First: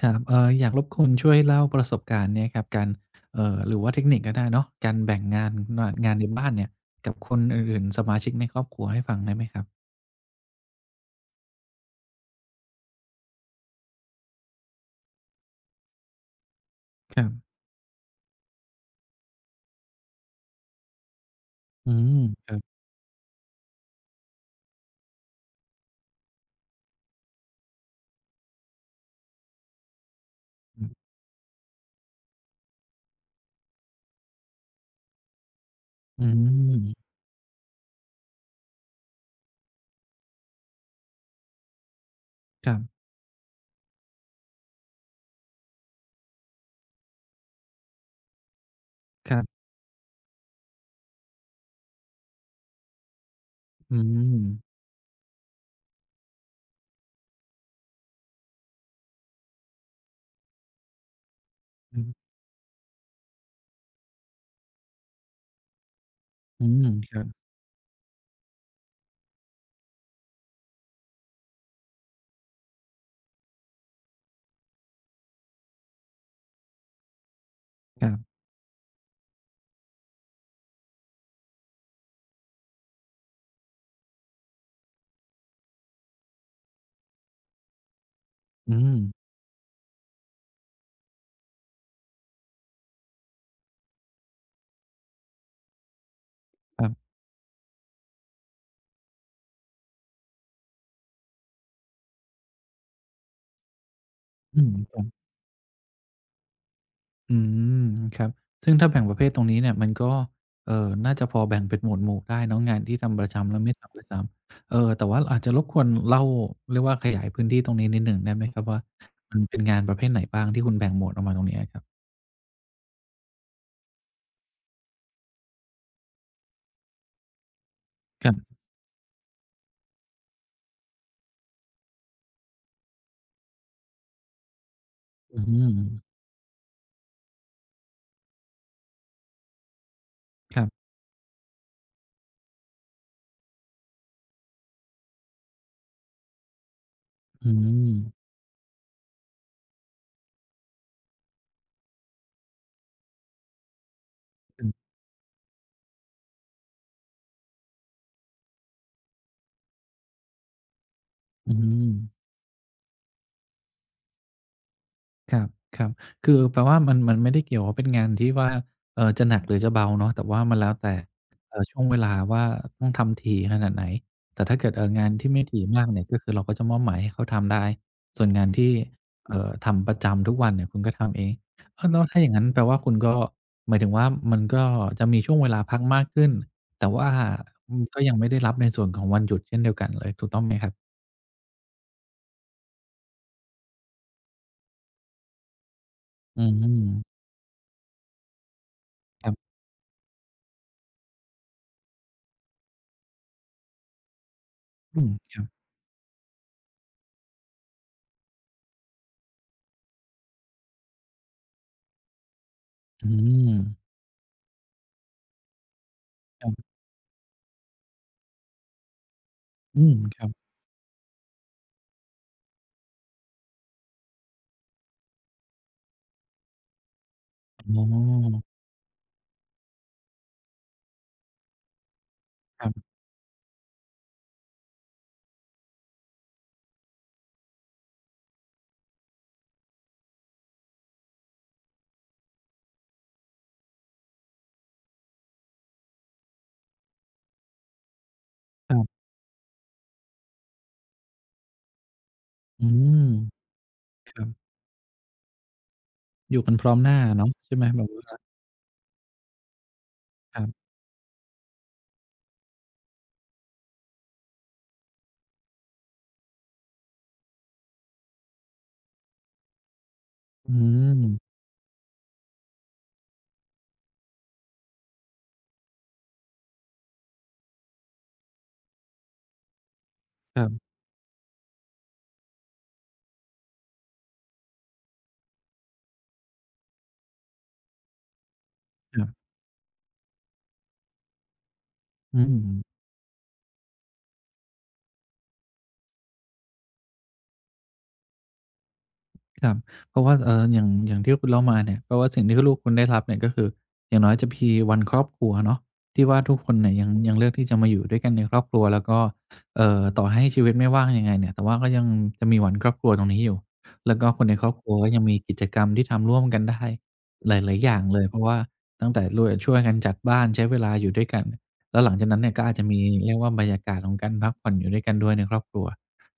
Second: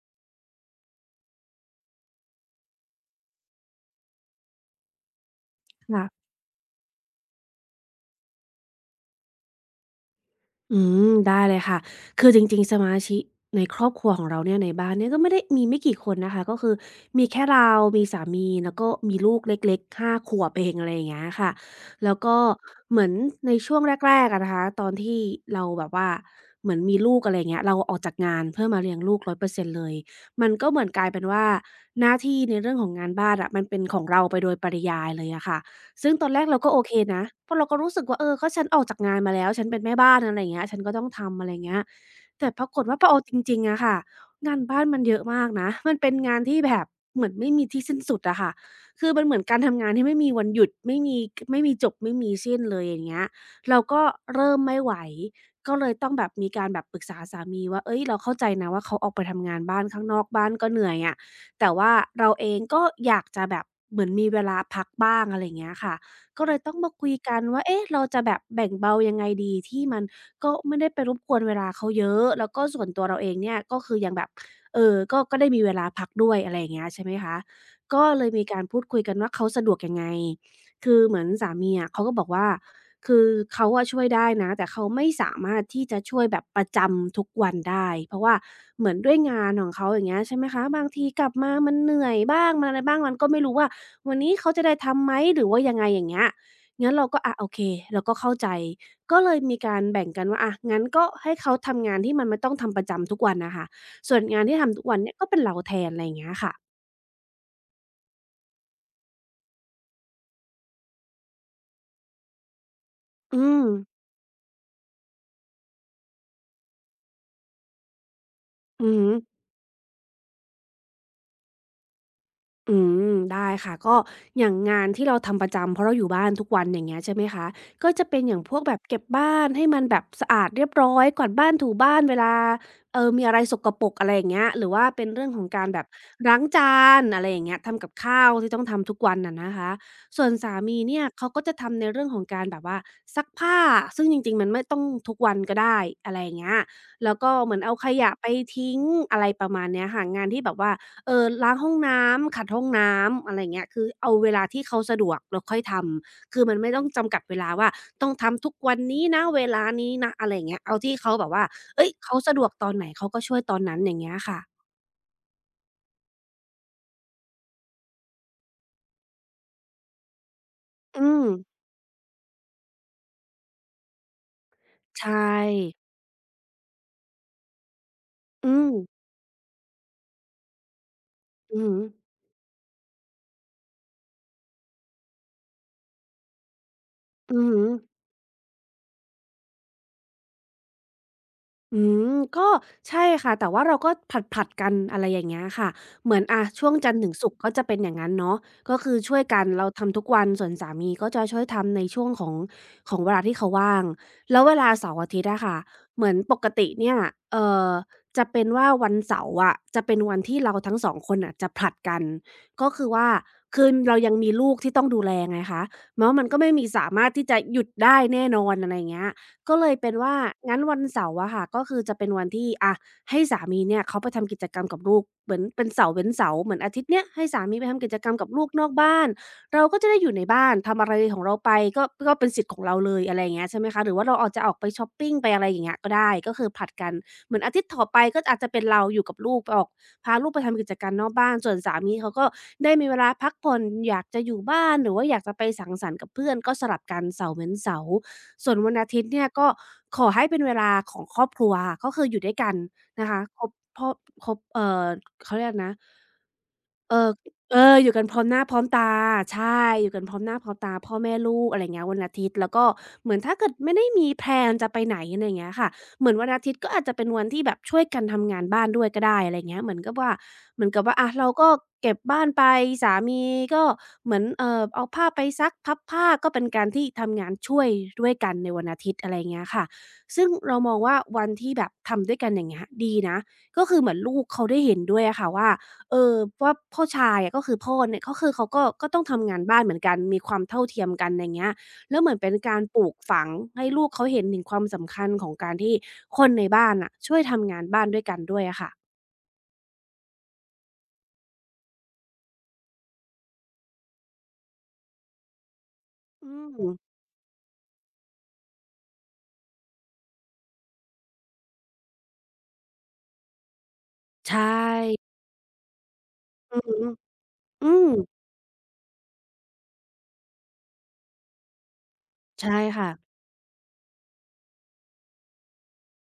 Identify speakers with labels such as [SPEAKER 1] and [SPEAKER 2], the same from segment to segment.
[SPEAKER 1] ครับอยากรบกวนช่วยเล่าประสบการณ์เนี่ยครับการหรือว่าเทคนิคก็ได้เนาะการแบ่งงานงานใน
[SPEAKER 2] ค่ะ
[SPEAKER 1] บ้านเนี่ยกับคนอื่นๆสมาชิกในครอบครัวให้ฟังได้ไหมครับ
[SPEAKER 2] อืมได้เลยค่ะคือจริงๆสมาชิกในครอบครัวของเราเนี่ยในบ้านเนี่ยก็ไม่ได้มีไม่กี่คนนะคะก็คือ
[SPEAKER 1] ครั
[SPEAKER 2] มีแค่
[SPEAKER 1] บ
[SPEAKER 2] เรา มีสามีแล้วก็มีลูกเล็กๆ5 ขวบเองอะไรอย่างเงี้ยค่ะ
[SPEAKER 1] อื
[SPEAKER 2] แล้
[SPEAKER 1] ม
[SPEAKER 2] วก็
[SPEAKER 1] ครับ
[SPEAKER 2] เหมือนในช่วงแรกๆอะนะคะตอนที่เราแบบว่าเหมือนมีลูกอะไรอย่างเงี้ยเราออกจากงานเพื่อมาเลี้ยงลูก100%เปอร์เซ็นต์เลยมันก็เห
[SPEAKER 1] อื
[SPEAKER 2] มือนกลาย
[SPEAKER 1] ม
[SPEAKER 2] เป็นว่าหน้าที่ในเรื่องของงานบ้านอะมันเป็นของเราไปโดยปริยายเลยอะค่ะ ซึ่ง
[SPEAKER 1] อื
[SPEAKER 2] ตอนแรกเราก็โอเค
[SPEAKER 1] ม
[SPEAKER 2] นะเพราะเราก็รู้สึกว่าเออก็ฉันออกจากงานมาแล้วฉันเป็นแม่บ้านอะไรอย่างเงี้ยฉันก็ต้องทำอะไรอย่างเงี้ยแต่ป
[SPEAKER 1] ค
[SPEAKER 2] รา
[SPEAKER 1] รั
[SPEAKER 2] กฏว่า
[SPEAKER 1] บ
[SPEAKER 2] พอเอาจริงๆอะค่ะงานบ้านมันเยอะมากนะมันเป็นงานที่แบบเหมือนไม่มีที่สิ้นสุดอะค่ะคือมัน
[SPEAKER 1] ค
[SPEAKER 2] เหมื
[SPEAKER 1] รั
[SPEAKER 2] อนกา
[SPEAKER 1] บ
[SPEAKER 2] รทำงานที่ไม่มีวันหยุดไม่มีจบไม่มีสิ้นเลยอย่างเงี้ยเรา
[SPEAKER 1] อื
[SPEAKER 2] ก็เริ่ม
[SPEAKER 1] ม
[SPEAKER 2] ไม่ไหวก็เลยต้องแบบมีการแบบปรึกษาสามีว่าเฮ้ยเราเข้าใจนะว่าเขาออกไปทำงานบ้านข้างนอกบ้านก็เหนื่อยอะ แต่ว่า
[SPEAKER 1] อื
[SPEAKER 2] เรา
[SPEAKER 1] ม
[SPEAKER 2] เองก็อยากจะแบบเหมือนมีเวลาพักบ้างอะไรอย่างเงี้ยค่ะก็เลย
[SPEAKER 1] อื
[SPEAKER 2] ต้อง
[SPEAKER 1] ม
[SPEAKER 2] มาคุ
[SPEAKER 1] ค
[SPEAKER 2] ย
[SPEAKER 1] รับ
[SPEAKER 2] กันว่าเอ๊ะเราจะแบบแบ่งเบายังไงดีที่มันก็ไม่ได้ไปรบกวนเวลาเขาเยอะแล้วก็ส่วนตัวเราเองเนี่ยก็คือยังแบบก็ได้มีเวลาพักด้วยอะไรอย่างเงี้ยใช่ไหมคะก็
[SPEAKER 1] ครั
[SPEAKER 2] เล
[SPEAKER 1] บ
[SPEAKER 2] ยมีการพูดคุยกันว่าเขาสะดวกยังไงคือเหมือนสามีอะเขาก็บอกว่า คือเขาอะช่วยได้นะแต่เขาไม่สามารถที่จะช่วยแบบประจำทุกวันได้เพราะว่า
[SPEAKER 1] อื
[SPEAKER 2] เหมือน
[SPEAKER 1] ม
[SPEAKER 2] ด้วยงานของเขาอย่างเงี้ยใช่ไหมคะบางทีกลับมามันเหนื่อยบ้างมันอะไรบ้างมันก็ไม่รู้ว่าวันนี้เขาจะได้ทำไหมหรือว่ายังไงอย่างเงี้ย
[SPEAKER 1] ครั
[SPEAKER 2] งั้นเรา
[SPEAKER 1] บ
[SPEAKER 2] ก็อะโอเคเราก็เข้าใจก็เลยมีการแบ่งกันว่าอะงั้นก็ให้เขาทำงานที่มันไม่ต้องทำประจำทุกวันน่ะค่ะส่วนงานที่
[SPEAKER 1] อื
[SPEAKER 2] ทำทุกวันเนี่ย
[SPEAKER 1] ม
[SPEAKER 2] ก็เป็นเราแทนอะไรอย่างเงี้ยค่ะ
[SPEAKER 1] อืมครับซึ่งถ้าแบ่งประเภทตรงนี้เนี่ยมันก็เอ่อน่าจะพอแบ่งเป็นหมวดหมู่ได้เนาะงานที่ทำประ
[SPEAKER 2] อื
[SPEAKER 1] จำและ
[SPEAKER 2] ม
[SPEAKER 1] ไม่ทำประจำแต่ว่าอาจจะรบกวนเล่าเรียกว่าขยายพื้นที่ตรงนี้นิดหนึ่งได้ไหมครับว่า
[SPEAKER 2] อือฮึ
[SPEAKER 1] มันเป็นงานประเภทไหนบ้างที่คุณแบ่งหมวดออกมาตรงนี้อะครับ
[SPEAKER 2] อืมได้ค่ะก็อย่างงานที่เราทำประจำเพราะเราอยู่บ้านทุกวันอย่างเงี้ยใช่ไหมคะก็จะเป็น
[SPEAKER 1] ค
[SPEAKER 2] อ
[SPEAKER 1] รั
[SPEAKER 2] ย่าง
[SPEAKER 1] บ
[SPEAKER 2] พวกแบบเก็บบ้านให้มันแบบสะอาดเรียบร้อยกวาดบ้านถูบ้านเวลามีอะไรสกปรกอะไรอย่างเงี้ยหรือว่าเป็นเรื่องข
[SPEAKER 1] อื
[SPEAKER 2] องการ
[SPEAKER 1] ม
[SPEAKER 2] แบบล้างจานอะไรอย่างเงี้ยทำกับข้าวที่ต้องทำทุกวันอะนะคะส่วนสา
[SPEAKER 1] ครั
[SPEAKER 2] มี
[SPEAKER 1] บ
[SPEAKER 2] เนี่ยเขาก็จะทำในเรื่องของการแบบว่าซักผ้าซึ่งจริงๆมันไม่ต้องทุกวันก็ได้อะไรอย่างเงี้ยแล้วก็
[SPEAKER 1] อื
[SPEAKER 2] เหมือนเอาข
[SPEAKER 1] ม
[SPEAKER 2] ยะไปทิ้งอะไรประมาณเนี้ยค่ะงานที่แบบว่า ล้างห้องน้ำขัดห้องน้ำอะไรอย่างเงี้ยคือเอาเวลาที่
[SPEAKER 1] อื
[SPEAKER 2] เขา
[SPEAKER 1] ม
[SPEAKER 2] สะดวกเราค่อยทำคือมันไม่ต้องจำกัดเวลาว่าต้องทำทุกวันนี้นะเวลานี้นะอะไรอย่างเงี้ยเอาที่เขาแบบว่า
[SPEAKER 1] อืม
[SPEAKER 2] เฮ้ยเขาสะดวกตอนไหนเขาก็ช่วยตอนนั้นอย่างเงี้ยค่ะ
[SPEAKER 1] ครับครับคือแปลว่ามันไม่ได้เกี่ยวว่าเป็นงานที่ว่าจะหนักหรือจะเบาเนาะแต่ว่ามันแล้วแต่
[SPEAKER 2] อืม
[SPEAKER 1] ช่วงเวลาว่าต้องทำถี่ขนาดไหนแต่ถ้าเกิดงาน
[SPEAKER 2] ใช่
[SPEAKER 1] ที่ไม่ถี่มากเนี่ยก็คือเราก็จะมอบหมายให้เขาทำได้ส่วนงาน
[SPEAKER 2] อื
[SPEAKER 1] ที่
[SPEAKER 2] ม
[SPEAKER 1] ทำประจำทุกวันเนี่ยคุณก็ทำเอง
[SPEAKER 2] อือ
[SPEAKER 1] เอ
[SPEAKER 2] ฮึ
[SPEAKER 1] อแล้วถ้าอย่างงั้นแปลว่าคุณก็หมายถึงว่ามันก็จะมีช่วงเวลาพักมากขึ้นแต่ว่า
[SPEAKER 2] อือฮึ
[SPEAKER 1] อืมก็ยังไม่ได้รับในส่วนของวันหยุดเช่นเดียวกันเลยถูกต้องไหมครับ
[SPEAKER 2] อืมก็ใช่ค่ะแต่ว่าเราก็ผลัดๆกันอะไรอย่างเงี้ยค่ะเหมือน
[SPEAKER 1] อื
[SPEAKER 2] อะช่วงจันทร์ถึง
[SPEAKER 1] ม
[SPEAKER 2] ศุกร์ก็จะเป็นอย่างงั้นเนาะก็คือช่วย
[SPEAKER 1] ครั
[SPEAKER 2] กัน
[SPEAKER 1] บ
[SPEAKER 2] เราทำทุกวันส่วนสามีก็จะช่วยทำในช่วงของเวลาที่เขาว่างแล้วเวลาเสา
[SPEAKER 1] อื
[SPEAKER 2] ร์อา
[SPEAKER 1] ม
[SPEAKER 2] ทิตย์
[SPEAKER 1] ครั
[SPEAKER 2] อะ
[SPEAKER 1] บ
[SPEAKER 2] ค่ะเหมือนปกติเนี่ยเอ่อจะเป็นว่าวันเสาร์อะจะเป็นวันที่เราทั้งสองคนน่ะจะผลัดกันก็คือว่า
[SPEAKER 1] อืม
[SPEAKER 2] คือเรายังมีลูกที่ต้องดูแลไงคะแล้วมันก็
[SPEAKER 1] ครั
[SPEAKER 2] ไม่มี
[SPEAKER 1] บ
[SPEAKER 2] สามารถที่จะหยุดได้แน่นอนอะไรอย่างเงี้ย ก็เลย
[SPEAKER 1] อื
[SPEAKER 2] เป็น
[SPEAKER 1] ม
[SPEAKER 2] ว่า
[SPEAKER 1] ครับอืมครับ
[SPEAKER 2] งั้นวันเสาร์อะค่ะก็คือจะเป็นวันที่อะให้สามีเนี่ยเขาไปทำกิจกรรมกับลูกเหมือนเป็นเสาร์เว้นเสาร์เหมือนอาทิตย์เนี้ยให้สามีไป
[SPEAKER 1] อ๋อ
[SPEAKER 2] ทำกิจกรรมกับลูกนอกบ้านเราก็จะได้อยู่ในบ้านทำอะไรของเราไปก็ก็เป็นสิทธิ์ขอ
[SPEAKER 1] ค
[SPEAKER 2] ง
[SPEAKER 1] รั
[SPEAKER 2] เรา
[SPEAKER 1] บ
[SPEAKER 2] เลยอะไรอย่างเงี้ยใช่ไหมคะหรือว่าเราออกจะออกไปช็อปปิงไปอะไรอย่างเงี้ยก็ได้ก็คือผลัดกันเหมือนอาทิตย์ต่อไปก็อาจจะเป็นเราอยู่กับลูกไปออกพาลูกไปทำกิจกรรมนอกบ้านส่วนสามีเขาก็ได้มีเวลาพักผ่อนอยากจะอยู่บ้านหรือว่าอยากจะไปสังสรรค์กับเพื่อนก็สลับกันเสาร์เว้นเสาร์ ส่วนวั
[SPEAKER 1] ค
[SPEAKER 2] น
[SPEAKER 1] รั
[SPEAKER 2] อา
[SPEAKER 1] บ
[SPEAKER 2] ทิตย์เนี่ยก็ขอให้เป็นเวลาของครอบครัวก็คืออยู่ด้วยกัน
[SPEAKER 1] อืม
[SPEAKER 2] นะคะครบพอ
[SPEAKER 1] ครั
[SPEAKER 2] ค
[SPEAKER 1] บ
[SPEAKER 2] รบเขาเรียกนะ
[SPEAKER 1] อยู่กันพร้อมห
[SPEAKER 2] เอ
[SPEAKER 1] น้า
[SPEAKER 2] อ
[SPEAKER 1] เนาะใช่
[SPEAKER 2] เอ
[SPEAKER 1] ไหม
[SPEAKER 2] อ
[SPEAKER 1] แบ
[SPEAKER 2] อ
[SPEAKER 1] บ
[SPEAKER 2] ยู่กั
[SPEAKER 1] ว่า
[SPEAKER 2] นพร้อมหน้าพร้อมตาใช่อยู่กันพร้อมห
[SPEAKER 1] ค
[SPEAKER 2] น้า
[SPEAKER 1] รั
[SPEAKER 2] พร้อม
[SPEAKER 1] บ
[SPEAKER 2] ตาพ่อแม่ลูกอะไรเงี้ยวันอาทิตย์แล้วก็เหมือนถ้าเกิดไม่ได้มีแพลนจะไปไหนอะไรเงี้ยค่ะเหมือนวันอาทิตย์ก็อาจจะเป็นวันที่แบบช่วยกันทำงานบ้านด้วยก็ได้อะไรเงี้ยเหมือนกับว่า
[SPEAKER 1] อื
[SPEAKER 2] เหมือนกับว่า
[SPEAKER 1] ม
[SPEAKER 2] อะเราก็เก็บบ้านไปสามีก็เหมือนเอาผ้าไปซักพับผ้าก็เป็นการที่ทำงานช่วยด้วยกันในวันอาทิตย์อะไรเงี้ยค่ะซึ่ง
[SPEAKER 1] ค
[SPEAKER 2] เราม
[SPEAKER 1] ร
[SPEAKER 2] องว่าวันที่แบบทำด้วยกันอย่างเงี้ยดีนะก็คือเหมือนลูกเขาได้เห็นด้วยอะค่ะว่า เออว่าพ่อชายอะก็คือพ่อเนี่ยก็คือเขาก็ก็ต้อง
[SPEAKER 1] ับ
[SPEAKER 2] ทำงานบ้านเหมือนกันมีความเท่าเทียมกันไรเงี้ยแล้วเห
[SPEAKER 1] ๆ
[SPEAKER 2] มือ
[SPEAKER 1] อื
[SPEAKER 2] นเป็น
[SPEAKER 1] ม
[SPEAKER 2] การปลูกฝังให้ลูกเขาเห็นถึงความสำคัญของการที่คนในบ้านน่ะช่วยทำงานบ้านด้วยกันด้วยอะค่ะ
[SPEAKER 1] ครับเพราะว่าอย่างที่คุณเล่ามาเนี่ยเพราะว่าสิ่งที่ลูกคุณได้รับเนี่ยก็คืออย่างน้อยจะพีวันครอบครัวเนาะที่ว่า
[SPEAKER 2] อื
[SPEAKER 1] ทุกคนเนี่ย
[SPEAKER 2] ม
[SPEAKER 1] ยังเลือกที่จะมาอยู่ด้วยกันในครอบครัวแล้วก็ต่อให้ชีวิตไม่ว่างยังไงเนี่ยแต่ว่าก็ยังจะมีวันครอบครัวตรงนี้อยู่แล้วก็คน
[SPEAKER 2] ใช
[SPEAKER 1] ในครอบครัวก็ยัง
[SPEAKER 2] ่
[SPEAKER 1] มีกิจกรรมที่ทำร่วมกัน
[SPEAKER 2] อื
[SPEAKER 1] ได้
[SPEAKER 2] อฮึ
[SPEAKER 1] หลายๆ
[SPEAKER 2] อื
[SPEAKER 1] อย่าง
[SPEAKER 2] ม
[SPEAKER 1] เลยเพราะว่าตั้งแต่ร่วยช่วยกันจัดบ้านใช้เวลาอยู่ด้วยกันแล้วหลังจากนั้นเนี่ยก็
[SPEAKER 2] ใช่
[SPEAKER 1] อาจจะมี
[SPEAKER 2] ค่ะ
[SPEAKER 1] เรียกว่าบรรยากาศของการพักผ่อนอยู่ด้วยกันด้วยในครอบครัว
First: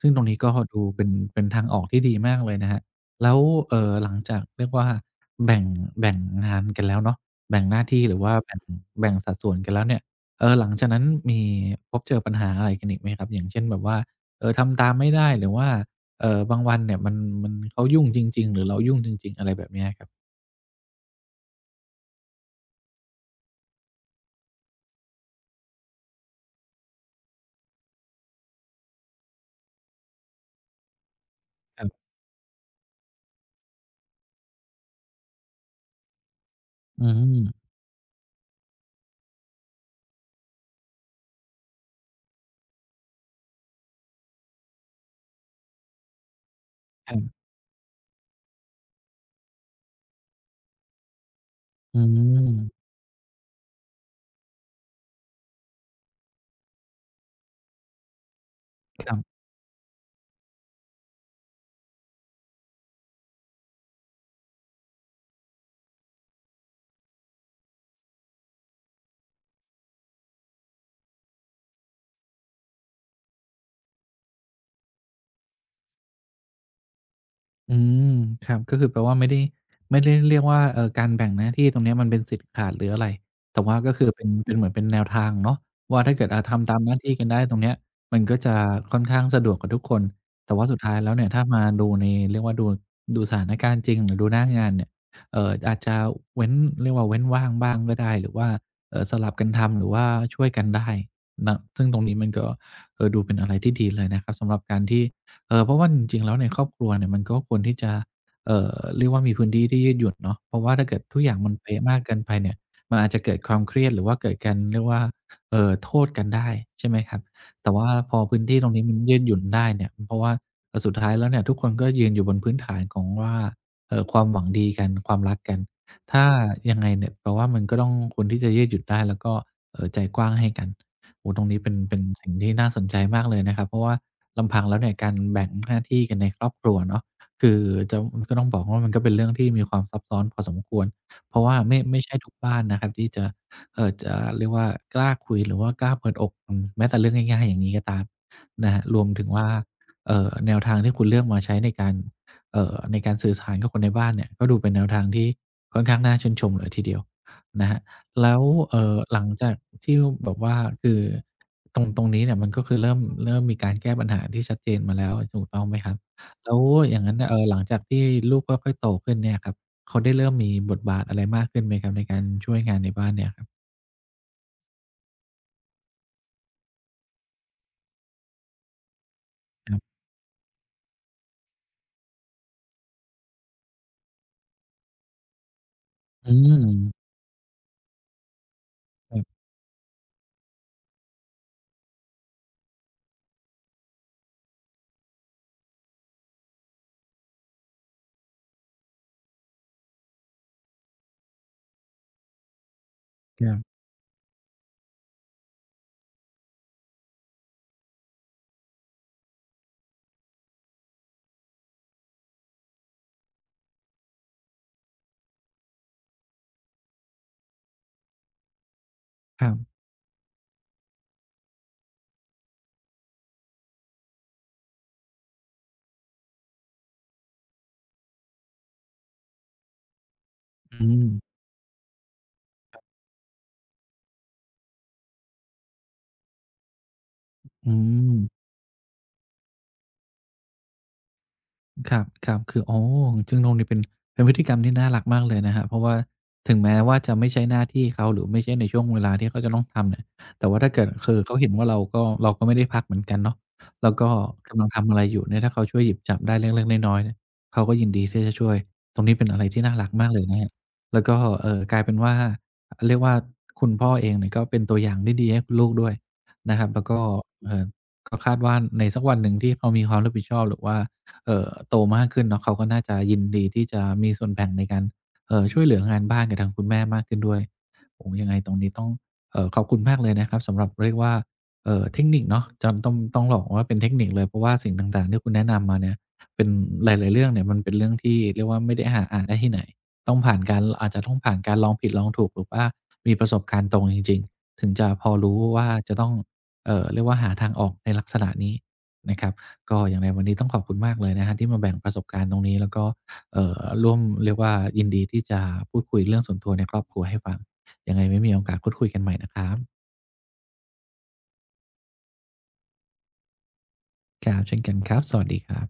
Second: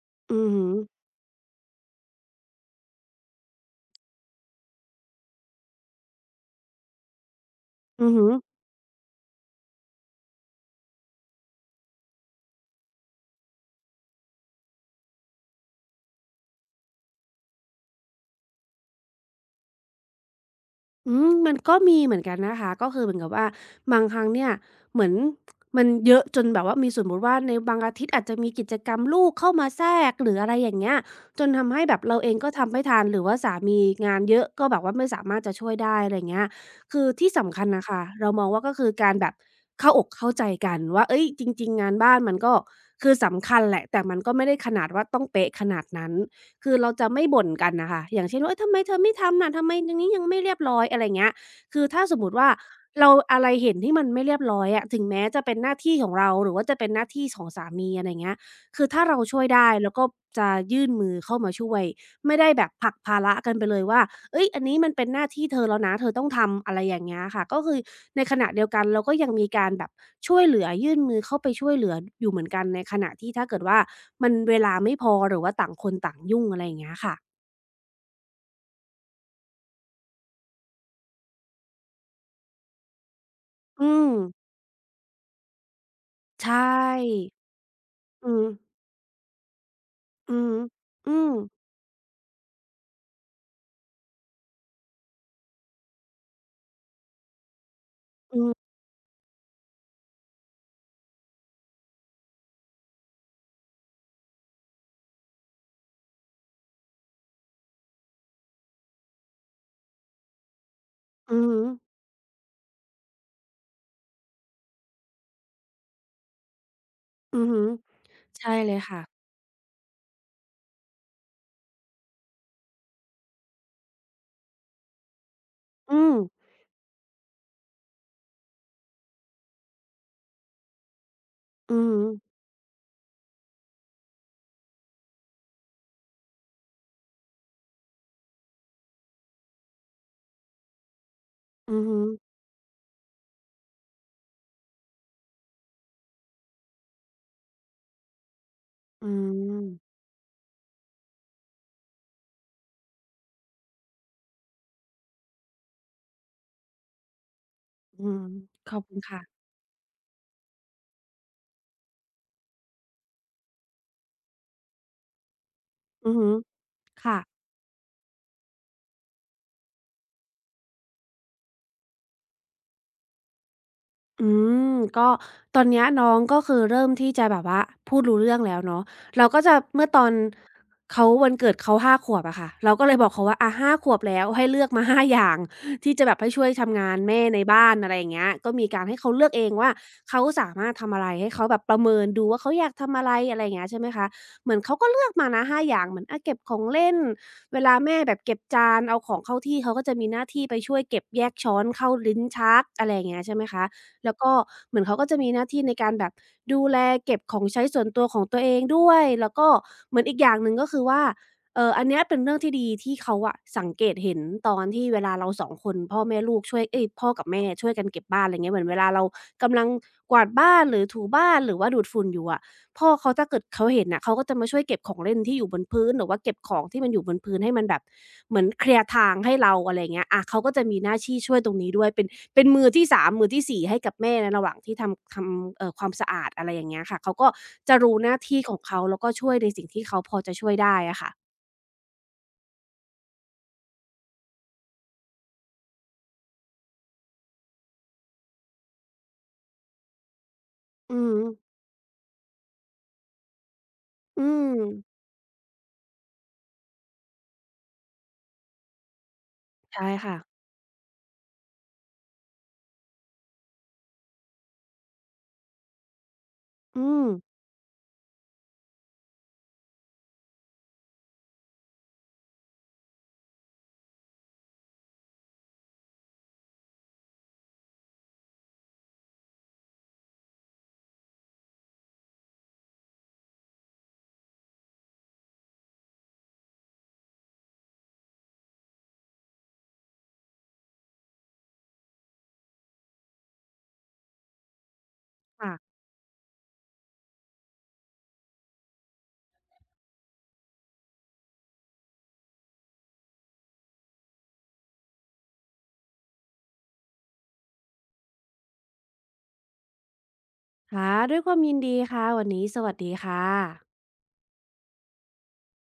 [SPEAKER 1] ซึ่งตรงนี้
[SPEAKER 2] อื
[SPEAKER 1] ก็
[SPEAKER 2] อฮึ
[SPEAKER 1] ดูเป็นทางออกที่ดีมากเลยนะครับ แล้วหลังจากเรียกว่าแบ่ง แบ่งงานกันแล้วเนาะแบ่งหน้าที่
[SPEAKER 2] อื
[SPEAKER 1] ห
[SPEAKER 2] อ
[SPEAKER 1] รือ
[SPEAKER 2] ฮึ
[SPEAKER 1] ว่าแบ่งแบ่งสัดส่วนกันแล้วเนี่ยหลังจากนั้นมีพบเจอปัญหาอะไรกันอีกไหมครับ อย่างเช่นแบบว่าทำตามไม่ได้หรือว่าบางวันเนี่ยมันเขายุ่งจริงๆหรือเรายุ่งจริงๆอะไรแบบเนี้ยครับ
[SPEAKER 2] อืมมันก็มีเหมือนกันนะคะก็คือเหมือนกับว่าบางครั้งเนี่ยเหมือนมันเยอะจนแบบว่ามีสมมุติว่าในบางอาทิตย์อาจจะมีกิจกรรมลูกเข้ามาแทรกหรืออะไรอย่างเงี้ยจนทำ
[SPEAKER 1] ค
[SPEAKER 2] ให้แบบ
[SPEAKER 1] รับ
[SPEAKER 2] เราเองก็ทำไม่ทันหรือว่าสามีงานเยอะก็แบบว่าไม่สามารถจะช่วยได้อะไรอย่างเงี้ยคื
[SPEAKER 1] อื
[SPEAKER 2] อที่
[SPEAKER 1] ม
[SPEAKER 2] สำคัญน่ะค่ะเรามองว่าก็คือการแบบเข้าอกเข้าใจกันว่าเฮ้ยจริงๆงานบ้านมันก็คือสำคัญแหละแต่มันก็ไม่ได้ขนาดว่าต้องเป๊ะขนาดนั้น คือเราจะ
[SPEAKER 1] ครั
[SPEAKER 2] ไม่
[SPEAKER 1] บ
[SPEAKER 2] บ่นกันน่ะค่ะอย่างเช่นว่าเฮ้ยทำไมเธอไม่ทำนะ ทำไมตรงนี้ยังไม่เรียบร้อยอะไรเงี้ยคือ
[SPEAKER 1] อื
[SPEAKER 2] ถ้าสมมุติว่า
[SPEAKER 1] ม
[SPEAKER 2] เราอะไรเห็นที่มันไม่เรียบร้อยอะถึงแม้จะเป็นหน้าที่ของเราหรือว่าจะเป็นหน้าที่ของสามีอะไรเงี้ยคือถ้า
[SPEAKER 1] ครั
[SPEAKER 2] เราช่
[SPEAKER 1] บ
[SPEAKER 2] วยได้เราก็จะยื่นมือเข้ามาช่วยไม่ได้แบบผลักภาระกันไปเลยว่า เอ้ยอันนี้มันเป็นหน้าที่เธอแล้วนะเธอต้องทำอะไรอย่างเงี้ยค่ะก็คือในขณะเดียวกันเราก็ยังมีการแบบช่วยเหลือยื่นมือเข้าไปช่วยเหลืออยู่เหมือนกันในขณะที่ถ้าเกิดว่ามันเวลาไม่พอหรือว่าต่างคนต่างยุ่งอะไรอย่างเงี้ยค่ะ
[SPEAKER 1] อืมครับก็คือแปลว่าไม่ได้เรียกว่าการแบ่งหน้าที่ตรงเนี้ยมันเป็นสิทธิ์ขาดหรืออะไรแต่ว่า
[SPEAKER 2] อื
[SPEAKER 1] ก็คือ
[SPEAKER 2] ม
[SPEAKER 1] เป็นเหมือนเป็นแนวทางเนาะว่าถ้าเกิด
[SPEAKER 2] ใช่
[SPEAKER 1] ทำตามหน้าที่กันได้ตรงเนี้ยมัน
[SPEAKER 2] อื
[SPEAKER 1] ก็
[SPEAKER 2] อ
[SPEAKER 1] จะค่อนข้างสะดวกกับทุกคน
[SPEAKER 2] อือ
[SPEAKER 1] แต่
[SPEAKER 2] ฮึ
[SPEAKER 1] ว่าสุดท้ายแล้
[SPEAKER 2] อื
[SPEAKER 1] วเนี่ย
[SPEAKER 2] ม
[SPEAKER 1] ถ้ามาดูในเรียกว่าดูดูสถานการณ์จริงหรือดูหน้างานเนี่ยอาจจะเว้นเรียกว่าเว้นว่างบ้างก็ได้หรือ
[SPEAKER 2] อื
[SPEAKER 1] ว่า
[SPEAKER 2] อ
[SPEAKER 1] สลับกันทำหรือว่าช่วยกันได้นะซึ่งตรงนี้มันก็ดูเป็นอะไรที่ดีเลยนะครับสำหรับการที่ เออเพราะว่าจริงๆแล้วในครอบครัวเนี่ยมันก็ควรที่จะเอ่อเรียกว่ามีพื้นที่ที่ยืดหยุ่นเนาะเพราะว่าถ้าเกิดทุกอย่า
[SPEAKER 2] อื
[SPEAKER 1] ง
[SPEAKER 2] อ
[SPEAKER 1] มัน
[SPEAKER 2] ฮึ
[SPEAKER 1] เป๊ะมากเกินไปเนี่ยมันอาจจะเกิดความเครียดหรือว่าเกิดการเรียกว่าโทษกันได้ใช่ไหมครับ
[SPEAKER 2] อือฮึ
[SPEAKER 1] แต่ว่าพอพื้น
[SPEAKER 2] ใช่
[SPEAKER 1] ที่ตร
[SPEAKER 2] เล
[SPEAKER 1] ง
[SPEAKER 2] ย
[SPEAKER 1] นี้มัน
[SPEAKER 2] ค่ะ
[SPEAKER 1] ยืดหยุ่นได้เนี่ยเพราะว่าสุดท้ายแล้วเนี่ยทุกคนก็ยืนอยู่บนพื้นฐานของว่าความหวังดีกันความรักกัน
[SPEAKER 2] อืม
[SPEAKER 1] ถ้ายังไงเนี่ยแปลว่ามันก็ต้องควรที่จะยืดหยุ่นได้แล้วก็ ใจกว้างให้กันโอ้โฮตรงนี้เป็น
[SPEAKER 2] อือ
[SPEAKER 1] เป็
[SPEAKER 2] ฮึ
[SPEAKER 1] นสิ่งที่น่าสนใจมากเลยนะครับ เพราะว่าลำพังแล้วเนี่ยการแบ่งหน้าที่กันในครอบครัวเนาะคือจะก็ต้องบอกว่ามันก็เป็นเรื่องที่มีความซับซ้อนพอสมควรเพราะว่า
[SPEAKER 2] อื
[SPEAKER 1] ไม่
[SPEAKER 2] อฮึ
[SPEAKER 1] ไม่ใช่ทุกบ้านนะครับที่จะจะเรียกว่ากล้าคุยหรือว่ากล้าเปิดอกแม้แต่เรื่องง่ายๆอย่างนี้ก็ตามนะครับรว
[SPEAKER 2] อื
[SPEAKER 1] มถึงว่า
[SPEAKER 2] ม
[SPEAKER 1] แนวทางที่คุณเลือกมาใช้ในการในการสื่อสารกับคนในบ้านเนี่ยก็ดูเป็นแนวทางที่ค่อนข้างน่าชื่นชมเลยทีเดียวนะครับ
[SPEAKER 2] อืม
[SPEAKER 1] แล้ว
[SPEAKER 2] ขอบคุณ
[SPEAKER 1] ห
[SPEAKER 2] ค่ะ
[SPEAKER 1] ลังจากที่แบบว่าคือตรงนี้เนี่ยมันก็คือเริ่มมีการแก้ปัญหาที่ชัดเจนมาแล้วถูกต้องไหมครับ
[SPEAKER 2] อือฮึ
[SPEAKER 1] แล้วอย่างงั้น
[SPEAKER 2] ค่ะ
[SPEAKER 1] น่ะหลังจากที่ลูกค่อยๆโตขึ้นเนี่ยครับเขาได้เริ่มมีบทบาทอะไรมากขึ้นไหมครับในการช่วยงานในบ้านเนี่ยครับ
[SPEAKER 2] อืมก็ตอนเนี้ยน้องก็คือเริ่มที่จะแบบว่าพูดรู้เรื่องแล้วเนาะเราก็จะ
[SPEAKER 1] ครั
[SPEAKER 2] เมื่อ
[SPEAKER 1] บ
[SPEAKER 2] ตอนเขาวันเกิดเขา5ขวบอะค่ะเราก็เลยบอกเขาว่าอะห้าขวบแล้วให้เลือกมา5อย่างที่จะแบบให้
[SPEAKER 1] อื
[SPEAKER 2] ช่วย
[SPEAKER 1] ม
[SPEAKER 2] ทำงานแม่ในบ้านอะไรอย่างเงี้ยก็มีการให้เขาเลือก
[SPEAKER 1] ค
[SPEAKER 2] เองว่าเขาสามารถทำอะไรให้เขาแบบประเมินดูว่าเขาอยากทำอะไรอะไรอย่างเงี้ยใช่ไหมคะเหมือนเขาก็เลือกมานะ5อย่างเหมือนอะเก็บของเล่นเวลาแม่แบบเก็บจานเอาของเข้าที่เขาก็จะมีหน้าที่ไปช่วยเก็บแยกช้อนเข้าลิ้นชักอะไรอย่างเงี้ยใช่ไหม
[SPEAKER 1] รับ
[SPEAKER 2] คะ แล้วก็เหมือนเขาก็จะมีหน้าที่ในการแบบดูแลเก็บของใช้ส่วนตัวของตัวเองด้วยแล้วก็เหมือนอีกอย่างหนึ่งก็คือว่าอันเนี้ยเป็นเรื่องที่ดีที่เขาอะสังเกตเห็นตอนที่เวลาเราสองคนพ่อแม่ลูกช่วยเอ๊ยพ่อกับแม่ช่วยกันเก็บบ้านไรเงี้ยเหมือนเวลาเรา
[SPEAKER 1] ๆครับ
[SPEAKER 2] กำลังกวาดบ้านหรือถูบ้านหรือว่าดูดฝุ่นอยู่อะ พ่อเขาถ้าเกิดเขาเห็นน่ะเขาก็จะมาช่วยเก็บของเล่นที่อยู่บนพื้นหรือว่าเก็บของที่มันอยู่บนพื้นให้มันแบบเหมือนเคลียร์ทางให้เราอะไรอย่างเงี้ยอาเขาก็จะมี
[SPEAKER 1] อื
[SPEAKER 2] หน้า
[SPEAKER 1] ม
[SPEAKER 2] ที่ช่วยตรงนี้ด้วยเป็นเป็นมือที่สามมือที่สี่ให้กับแม่ในระหว่างที่ทำทำความสะอาดอะไรอย่างเงี้ยค่ะเขาก็
[SPEAKER 1] อื
[SPEAKER 2] จะรู้ห
[SPEAKER 1] ม
[SPEAKER 2] น้าที่ของเขาแล้วก็ช่วยในสิ่งที่เขาพอจะช่วยได้อะค่ะ
[SPEAKER 1] ครับครับคืออ๋อจึงนงนี่เป็นเป็นพฤติกรรมที่น่ารักมากเลยนะครับเพราะว่าถึงแม้ว่าจะไม่ใช่หน้าที่เขาหรือไม่ใช่ในช่วงเวลาที่เขาจะต้องทำเนี่ยแต่ว่าถ้าเกิด
[SPEAKER 2] อือ
[SPEAKER 1] คื
[SPEAKER 2] ฮึ
[SPEAKER 1] อเขาเห็นว่าเราก็ไม่ได้พักเหมือนกันเนาะแล้วก็
[SPEAKER 2] อืม
[SPEAKER 1] กำลังทำอะไรอยู่เนี่ยถ้าเขาช่วยหยิบจับได้เล็กๆน้อยๆเนี่ยเขาก็ยินดีที่จะช่วยตรงนี้เป็นอะไรที่น่ารั
[SPEAKER 2] ใช่
[SPEAKER 1] กมาก
[SPEAKER 2] ค่ะ
[SPEAKER 1] เลยนะครับแล้วก็กลายเป็นว่าเรียกว่าคุณพ่อเองเนี่ยก็เป็นตัวอย่างที่ดีให้คุณลูกด้วยนะครับ
[SPEAKER 2] อื
[SPEAKER 1] แล้วก็
[SPEAKER 2] ม
[SPEAKER 1] เอ่อก็คาดว่าในสักวันหนึ่งที่เขามีความรับผิดชอบหรือว่า โตมากขึ้นเนาะเขาก็น่าจะยินดีที่จะมีส่วนแบ่งในการช่วยเหลืองานบ้านกับทางคุณแม่มากขึ้นด้วยโอ้โฮยังไงตรงนี้ต้องขอบคุณมากเลยนะครับสำหรับเรียกว่าเทคนิคเนาะจำต้องบอกว่าเป็นเทคนิคเลยเพราะว่าสิ่งต่างๆที่คุณแนะนำมาเนี่ยเป็นหลายๆเรื่องเนี่ยมันเป็นเรื่องที่เรียกว่าไม่ได้หาอ่านได้ที่ไหนต้องผ่านการอาจจะต้องผ่านการลองผิดลองถูกหรือว่ามีประสบการณ์ตรงจริงๆถึงจะพอรู้ว่า
[SPEAKER 2] ค่ะ
[SPEAKER 1] จะต้องเรียกว่าหาทางออกในลักษณะนี้นะครับ ก็อย่างไรวันนี้ต้องขอบคุณมากเลยนะครับที่มาแบ่งประสบการณ์ตรงนี้แล้วก็ร่วมเรียกว่ายินดีที่จะพูดคุยเรื่องส่วนตัวในครอบครัวให้ฟังยังไงไว้มีโอกาสพูดคุยกันใหม่นะครับ
[SPEAKER 2] ค่ะด้วยความยินดีค่ะวันนี้สวัสดีค่ะ
[SPEAKER 1] ครับเช่นกันครับสวัสดีครับ